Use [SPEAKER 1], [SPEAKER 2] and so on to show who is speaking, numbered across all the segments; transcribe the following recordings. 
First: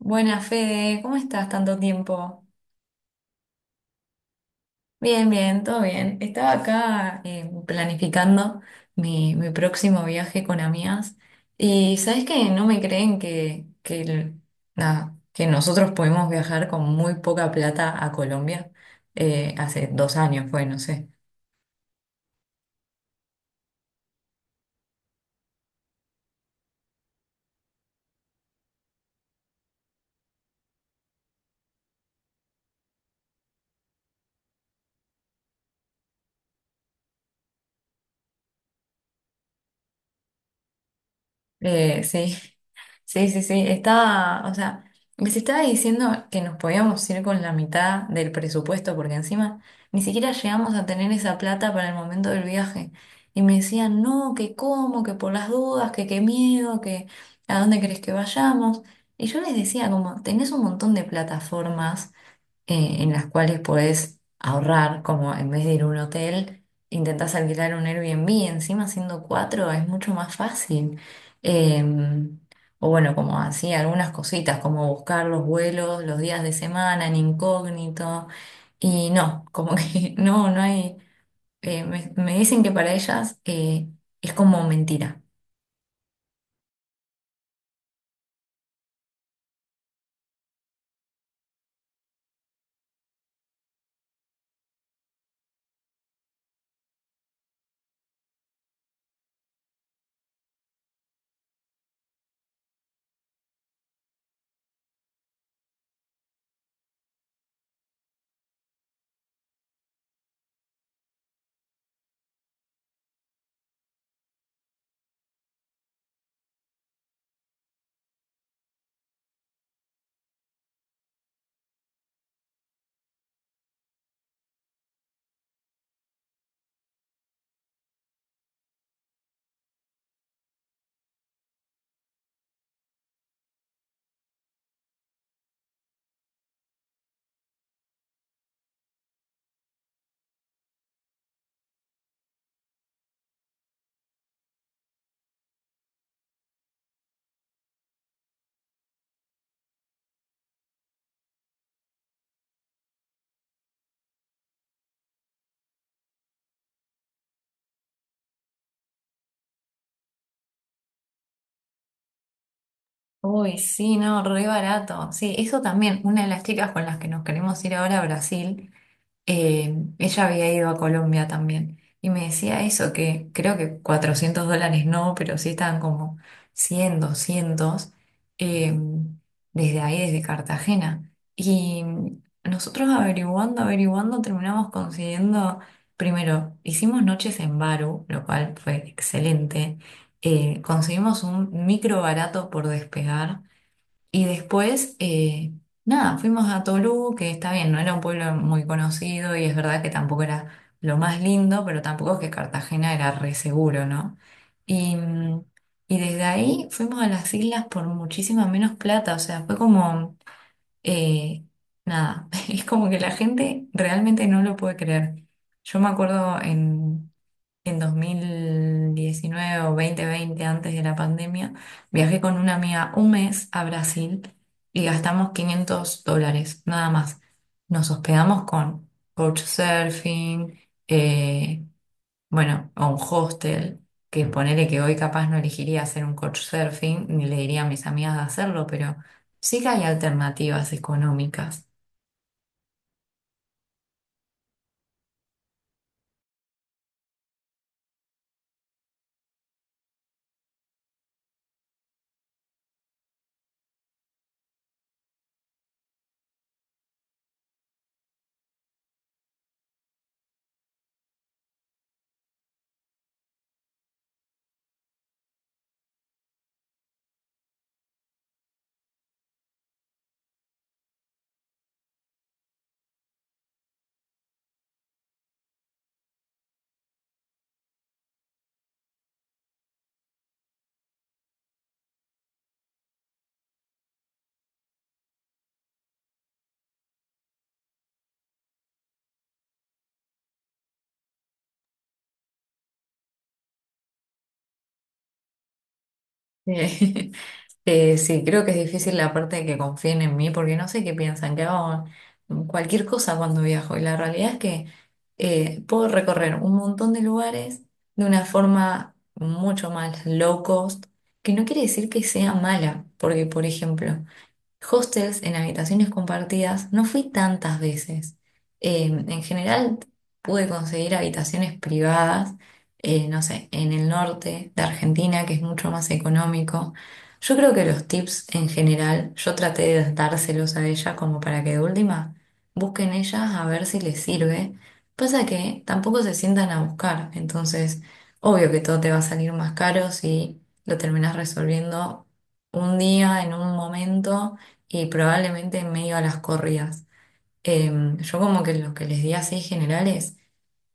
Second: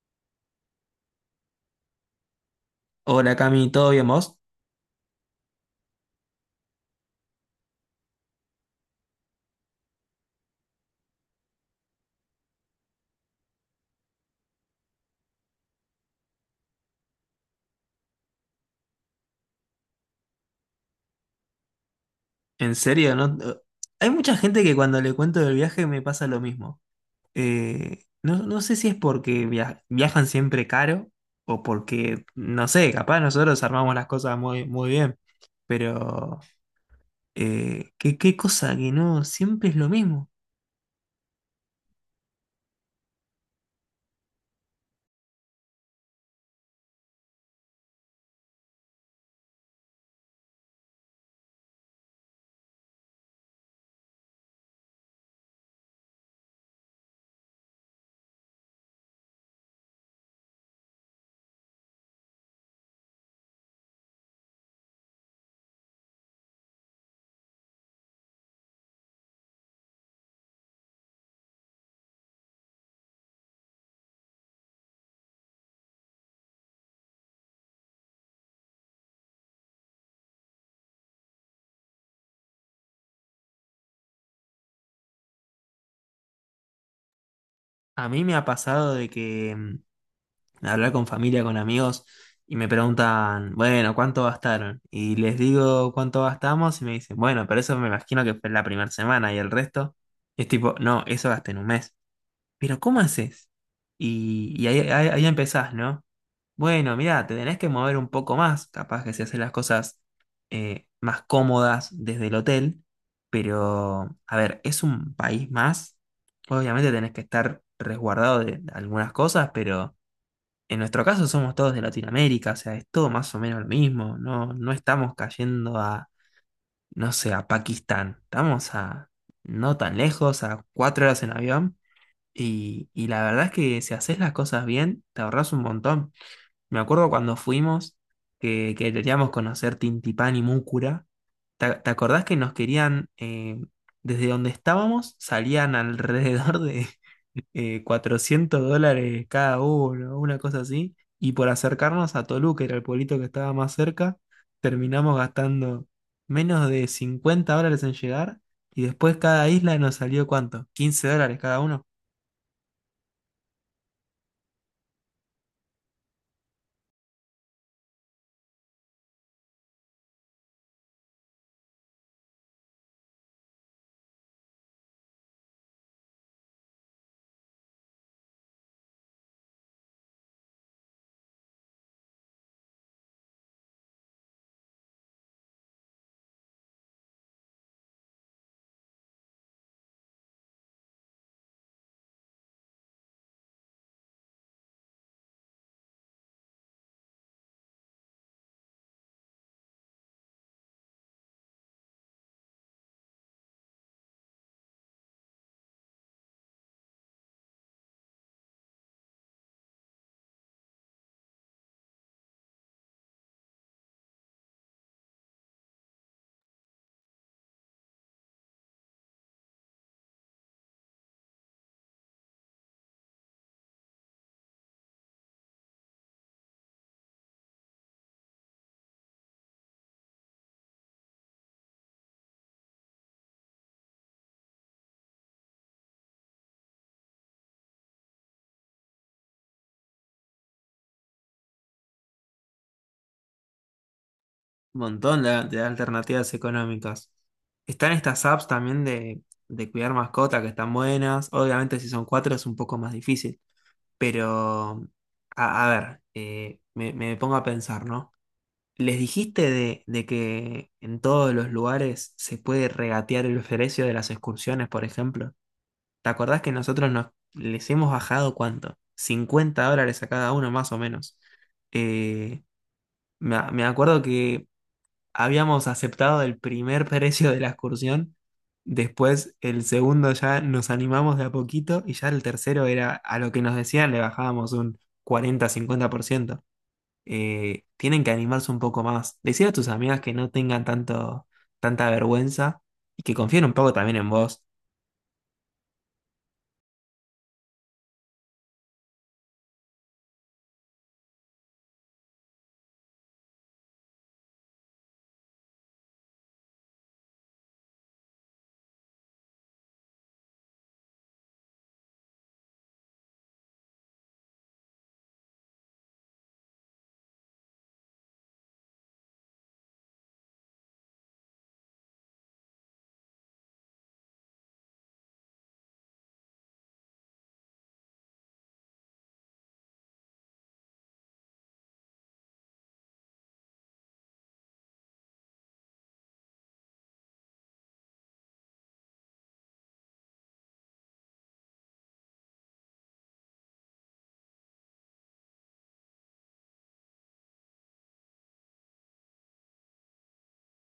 [SPEAKER 1] Buenas, Fede, ¿cómo estás tanto tiempo?
[SPEAKER 2] Hola Cami, ¿todo bien vos?
[SPEAKER 1] Bien, bien, todo bien. Estaba acá, planificando mi próximo viaje con amigas y sabes que no me creen nada, que nosotros pudimos viajar con muy poca plata a Colombia, hace 2 años, fue, no sé.
[SPEAKER 2] ¿En serio? ¿No? Hay mucha gente que cuando le cuento del viaje me pasa lo mismo. No sé si es porque viajan siempre caro o porque, no sé, capaz nosotros armamos las cosas muy, muy bien, pero ¿qué cosa que no, siempre es lo mismo.
[SPEAKER 1] Sí, sí, sí, sí, estaba, o sea, les estaba diciendo que nos podíamos ir con la mitad del presupuesto porque encima ni siquiera llegamos a tener esa plata para el momento del viaje. Y me decían, no, que cómo, que por las dudas, que qué miedo, que a dónde querés que vayamos. Y yo les decía, como, tenés un montón de plataformas, en las cuales podés ahorrar, como en vez de ir a un hotel, intentás alquilar un Airbnb, encima siendo cuatro es mucho más fácil. Em, o bueno, como así, algunas cositas, como buscar los vuelos, los días de semana en incógnito, y no, como que no, no hay, me dicen que para ellas, es como mentira.
[SPEAKER 2] A mí me ha pasado de que hablar con familia, con amigos, y me preguntan, bueno, ¿cuánto gastaron? Y les digo cuánto gastamos y me dicen, bueno, pero eso me imagino que fue la primera semana y el resto. Y es tipo, no, eso gasté en un mes. Pero ¿cómo haces? Y ahí empezás, ¿no? Bueno, mira, te tenés que mover un poco más, capaz que se hacen las cosas más cómodas desde el hotel, pero a ver, es un país más, obviamente tenés que estar resguardado de algunas cosas, pero en nuestro caso somos todos de Latinoamérica, o sea, es todo más o menos lo mismo, no, no estamos cayendo a, no sé, a Pakistán, estamos a no tan lejos, a 4 horas en avión, y la verdad es que si haces las cosas bien, te ahorras un montón. Me acuerdo cuando fuimos, que queríamos conocer Tintipán y Múcura, ¿te, te acordás que nos querían, desde donde estábamos, salían alrededor de, $400 cada uno, una cosa así? Y por acercarnos a Toluca, era el pueblito que estaba más cerca, terminamos gastando menos de $50 en llegar. Y después cada isla nos salió ¿cuánto? $15 cada uno.
[SPEAKER 1] Uy, sí, no, re barato. Sí, eso también, una de las chicas con las que nos queremos ir ahora a Brasil. Ella había ido a Colombia también y me decía eso, que creo que $400 no, pero sí estaban como 100, 200, eh, desde ahí, desde Cartagena. Y nosotros averiguando, averiguando, terminamos consiguiendo. Primero, hicimos noches en Baru, lo cual fue excelente. Conseguimos un micro barato por despegar y después, nada, fuimos a Tolú, que está bien, no era un pueblo muy conocido y es verdad que tampoco era lo más lindo, pero tampoco es que Cartagena era re seguro, ¿no? Y, mm, y desde ahí fuimos a las islas por muchísima menos plata, o sea, fue como, eh, nada, es como que la gente realmente no lo puede creer. Yo me acuerdo en 2019 o 2020, antes de la pandemia, viajé con una amiga un mes a Brasil y gastamos $500, nada más. Nos hospedamos con couchsurfing, eh, bueno, o un hostel, que ponele que hoy capaz no elegiría hacer un couchsurfing, ni le diría a mis amigas de hacerlo, pero sí que hay alternativas económicas.
[SPEAKER 2] Un montón de alternativas económicas. Están estas apps también de cuidar mascotas que están buenas. Obviamente si son cuatro es un poco más difícil. Pero, a ver, me pongo a pensar, ¿no? ¿Les dijiste de que en todos los lugares se puede regatear el precio de las excursiones, por ejemplo? ¿Te acordás que nosotros nos, les hemos bajado cuánto? $50 a cada uno, más o menos. Eh, me acuerdo que habíamos aceptado el primer precio de la excursión, después el segundo ya nos animamos de a poquito y ya el tercero era a lo que nos decían le bajábamos un 40-50%, tienen que animarse un poco más. Decir a tus amigas que no tengan tanto, tanta vergüenza y que confíen un poco también en vos.
[SPEAKER 1] Eh, sí, creo que es difícil la parte de que confíen en mí, porque no sé qué piensan, que hago cualquier cosa cuando viajo. Y la realidad es que, puedo recorrer un montón de lugares de una forma mucho más low cost, que no quiere decir que sea mala, porque, por ejemplo, hostels en habitaciones compartidas no fui tantas veces. En general pude conseguir habitaciones privadas, no sé, en el norte de Argentina, que es mucho más económico. Yo creo que los tips en general, yo traté de dárselos a ella como para que de última busquen ellas a ver si les sirve. Pasa que tampoco se sientan a buscar, entonces obvio que todo te va a salir más caro si lo terminas resolviendo un día, en un momento, y probablemente en medio a las corridas. Yo como que lo que les di así general es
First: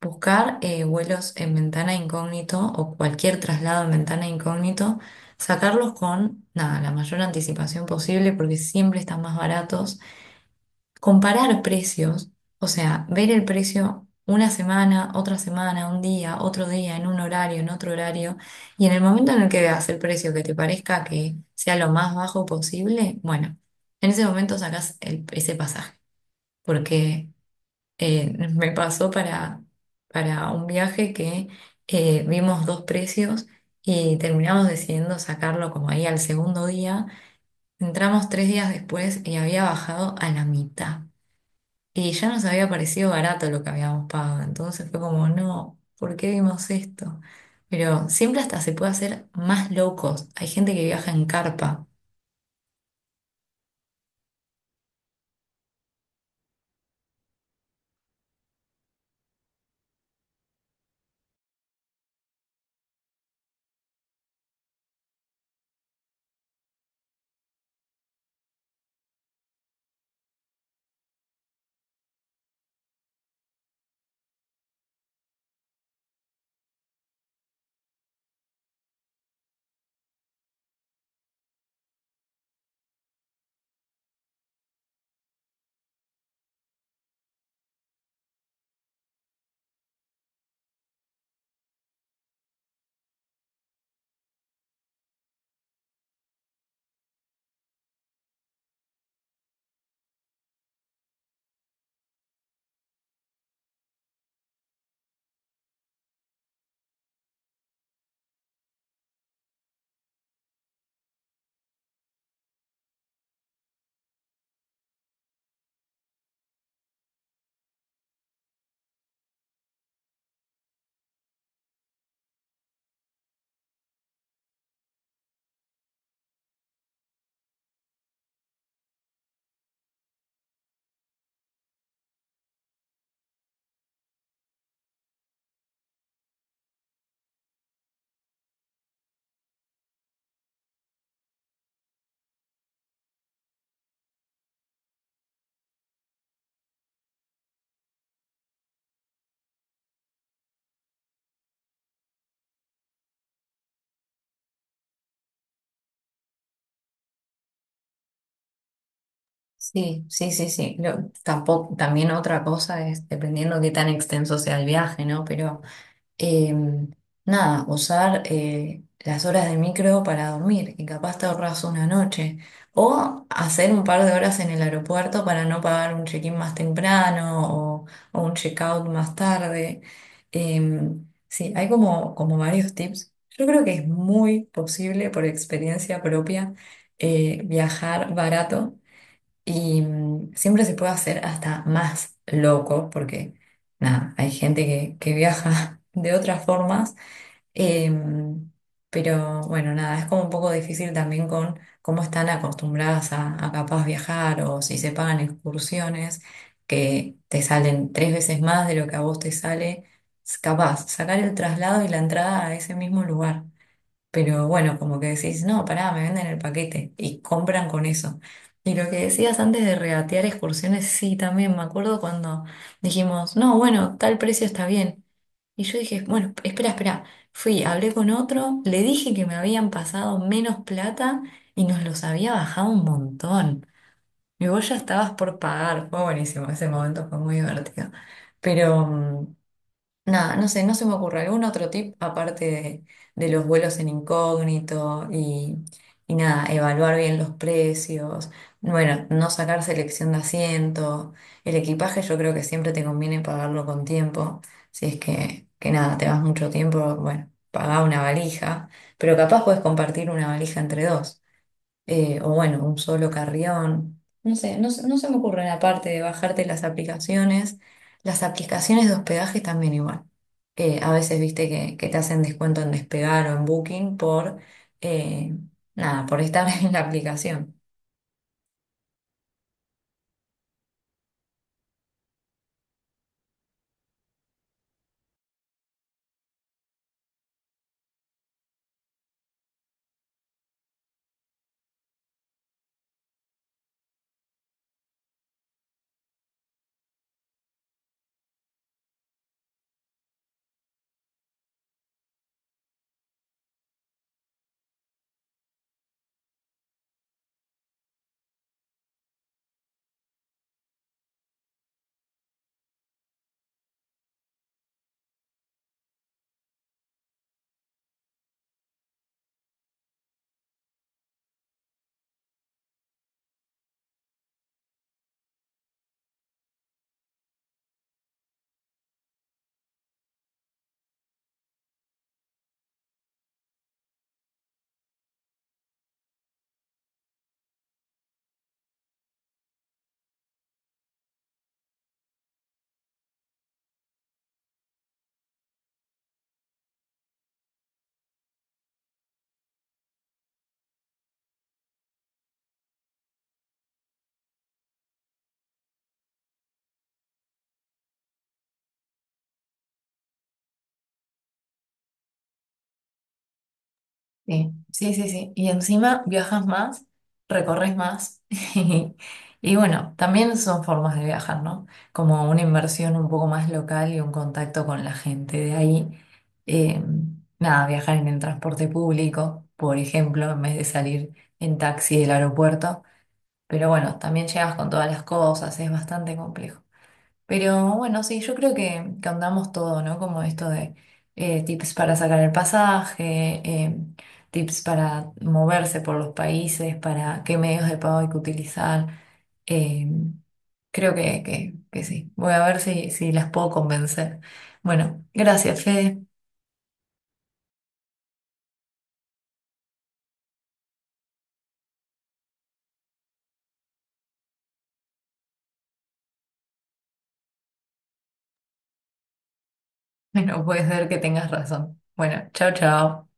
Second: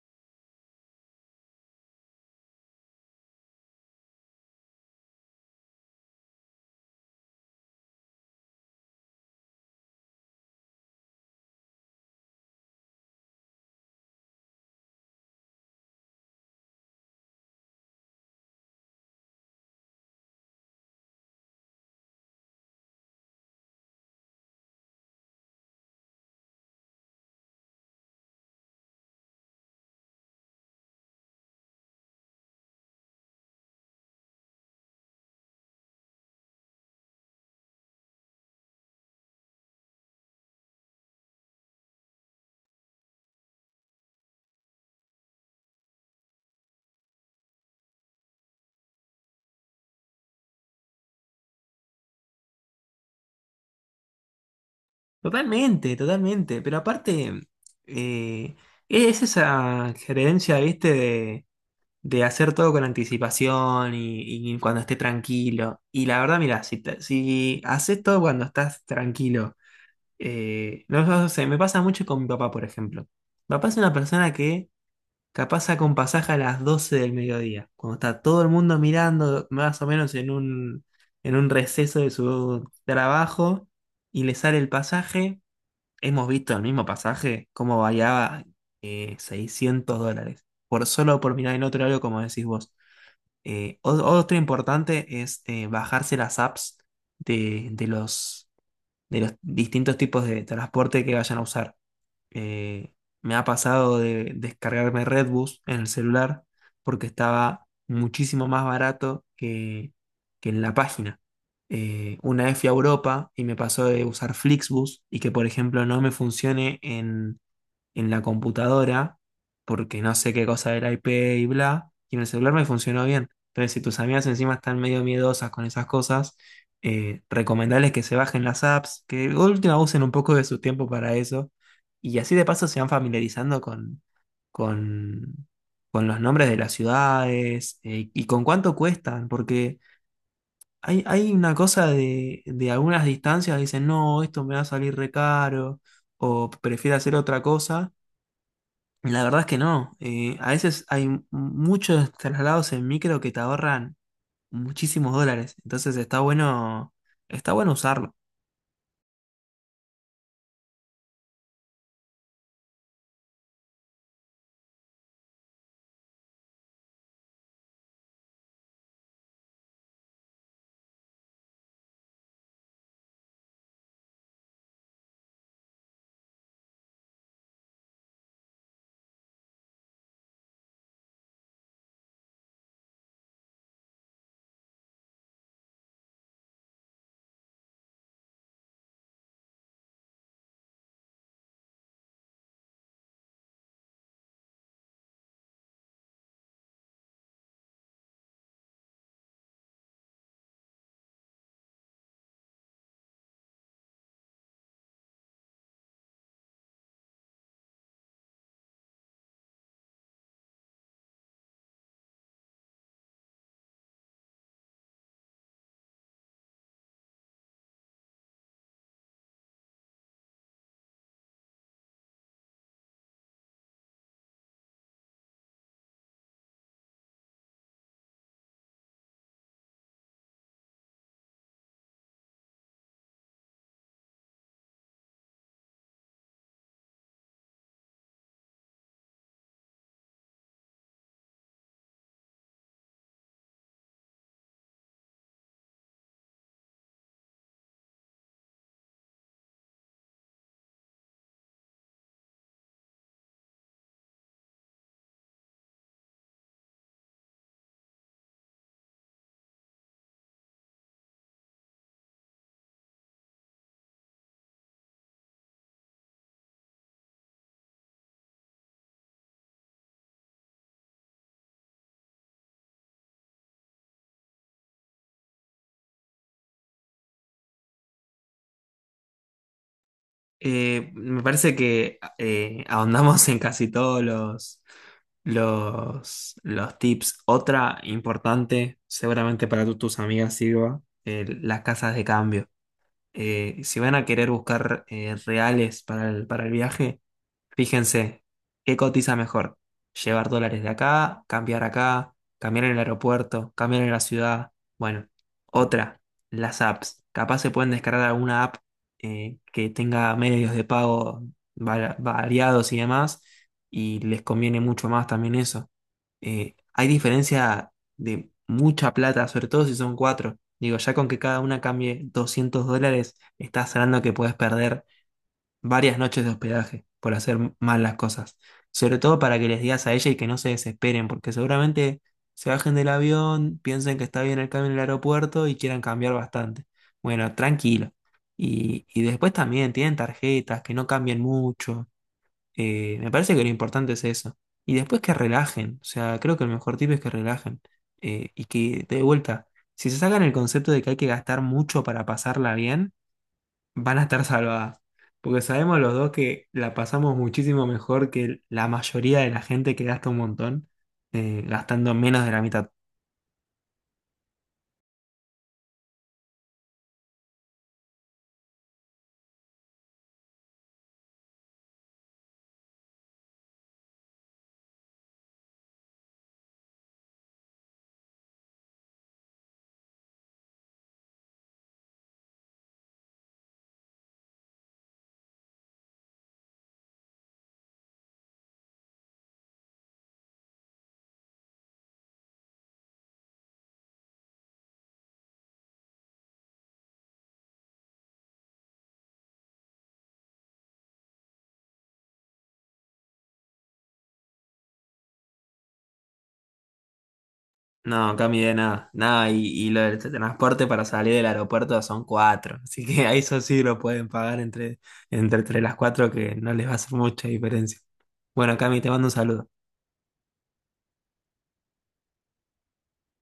[SPEAKER 1] buscar, vuelos en ventana incógnito o cualquier traslado en ventana incógnito, sacarlos con nada, la mayor anticipación posible porque siempre están más baratos, comparar precios, o sea, ver el precio una semana, otra semana, un día, otro día, en un horario, en otro horario, y en el momento en el que veas el precio que te parezca que sea lo más bajo posible, bueno, en ese momento sacas ese pasaje, porque, me pasó para un viaje que, vimos dos precios y terminamos decidiendo sacarlo como ahí al segundo día. Entramos 3 días después y había bajado a la mitad. Y ya nos había parecido barato lo que habíamos pagado, entonces fue como, no, ¿por qué vimos esto? Pero siempre hasta se puede hacer más low cost. Hay gente que viaja en carpa.
[SPEAKER 2] Totalmente, totalmente. Pero aparte, eh, es esa creencia, viste, de hacer todo con anticipación y cuando esté tranquilo. Y la verdad, mira, si, si haces todo cuando estás tranquilo, no sé, me pasa mucho con mi papá, por ejemplo. Mi papá es una persona que capaz saca un pasaje a las 12 del mediodía, cuando está todo el mundo mirando más o menos en un receso de su trabajo y le sale el pasaje. Hemos visto el mismo pasaje, cómo variaba $600, por solo por mirar en otro horario, como decís vos. Otro importante es bajarse las apps de, de los de los distintos tipos de transporte que vayan a usar. Eh, me ha pasado de descargarme Redbus en el celular porque estaba muchísimo más barato que en la página. Una vez fui a Europa y me pasó de usar Flixbus y que, por ejemplo, no me funcione en la computadora porque no sé qué cosa del IP y bla, y en el celular me funcionó bien. Entonces, si tus amigas encima están medio miedosas con esas cosas, recomendarles que se bajen las apps, que de última usen un poco de su tiempo para eso, y así de paso se van familiarizando con, con los nombres de las ciudades, y con cuánto cuestan, porque... Hay una cosa de algunas distancias, dicen, no, esto me va a salir re caro, o prefiero hacer otra cosa, la verdad es que no. A veces hay muchos traslados en micro que te ahorran muchísimos dólares. Entonces está bueno usarlo.
[SPEAKER 1] Sí, sí, sí, sí. Tampoco, también otra cosa es dependiendo qué tan extenso sea el viaje, ¿no? Pero, eh, nada, usar, las horas de micro para dormir y capaz te ahorras una noche. O hacer un par de horas en el aeropuerto para no pagar un check-in más temprano, o un check-out más tarde. Eh, sí, hay, como varios tips. Yo creo que es muy posible, por experiencia propia, viajar barato y, siempre se puede hacer hasta más loco, porque nada, hay gente que viaja de otras formas. Em, pero bueno, nada, es como un poco difícil también con cómo están acostumbradas a capaz viajar, o si se pagan excursiones que te salen 3 veces más de lo que a vos te sale, capaz sacar el traslado y la entrada a ese mismo lugar. Pero bueno, como que decís, no, pará, me venden el paquete y compran con eso. Y lo que decías antes de regatear excursiones, sí, también me acuerdo cuando dijimos, no, bueno, tal precio está bien. Y yo dije, bueno, espera, espera. Fui, hablé con otro, le dije que me habían pasado menos plata y nos los había bajado un montón. Y vos ya estabas por pagar. Fue buenísimo, ese momento fue muy divertido. Pero, nada, no sé, no se me ocurre algún otro tip aparte de los vuelos en incógnito y nada, evaluar bien los precios, bueno, no sacar selección de asiento, el equipaje yo creo que siempre te conviene pagarlo con tiempo, si es que nada, te vas mucho tiempo, bueno, pagá una valija, pero capaz puedes compartir una valija entre dos, o bueno, un solo carrión. No sé, no, no se me ocurre la parte de bajarte las aplicaciones. Las aplicaciones de hospedaje también igual. A veces viste que te hacen descuento en Despegar o en Booking por, eh, nada, por estar en la aplicación.
[SPEAKER 2] Me parece que ahondamos en casi todos los tips. Otra importante, seguramente para tus amigas sirva, las casas de cambio. Si van a querer buscar reales para el viaje. Fíjense, ¿qué cotiza mejor? Llevar dólares de acá, cambiar en el aeropuerto, cambiar en la ciudad. Bueno, otra, las apps. Capaz se pueden descargar alguna app, que tenga medios de pago variados y demás, y les conviene mucho más también eso. Hay diferencia de mucha plata, sobre todo si son cuatro. Digo, ya con que cada una cambie $200, estás hablando que puedes perder varias noches de hospedaje por hacer mal las cosas. Sobre todo para que les digas a ella y que no se desesperen, porque seguramente se bajen del avión, piensen que está bien el cambio en el aeropuerto y quieran cambiar bastante. Bueno, tranquilo. Y después también tienen tarjetas, que no cambien mucho. Me parece que lo importante es eso. Y después que relajen. O sea, creo que el mejor tip es que relajen. Y que, de vuelta, si se sacan el concepto de que hay que gastar mucho para pasarla bien, van a estar salvadas. Porque sabemos los dos que la pasamos muchísimo mejor que la mayoría de la gente que gasta un montón, gastando menos de la mitad.
[SPEAKER 1] Sí, sí, sí, sí. Y encima viajas más, recorres más. Y, bueno, también son formas de viajar, ¿no? Como una inversión un poco más local y un contacto con la gente de ahí. Eh, Nada, viajar en el transporte público, por ejemplo, en vez de salir en taxi del aeropuerto. Pero bueno, también llegas con todas las cosas, es bastante complejo. Pero bueno, sí, yo creo que andamos todo, ¿no? Como esto de, tips para sacar el pasaje, tips para moverse por los países, para qué medios de pago hay que utilizar. Eh, Creo que sí. Voy a ver si las puedo convencer. Bueno, gracias, Fede.
[SPEAKER 2] No, Cami, de nada, nada, y lo del transporte para salir del aeropuerto son cuatro, así que a eso sí lo pueden pagar entre, entre, entre las cuatro que no les va a hacer mucha diferencia. Bueno, Cami, te mando un saludo.
[SPEAKER 1] Bueno, puede ser que tengas razón. Bueno, chao, chao.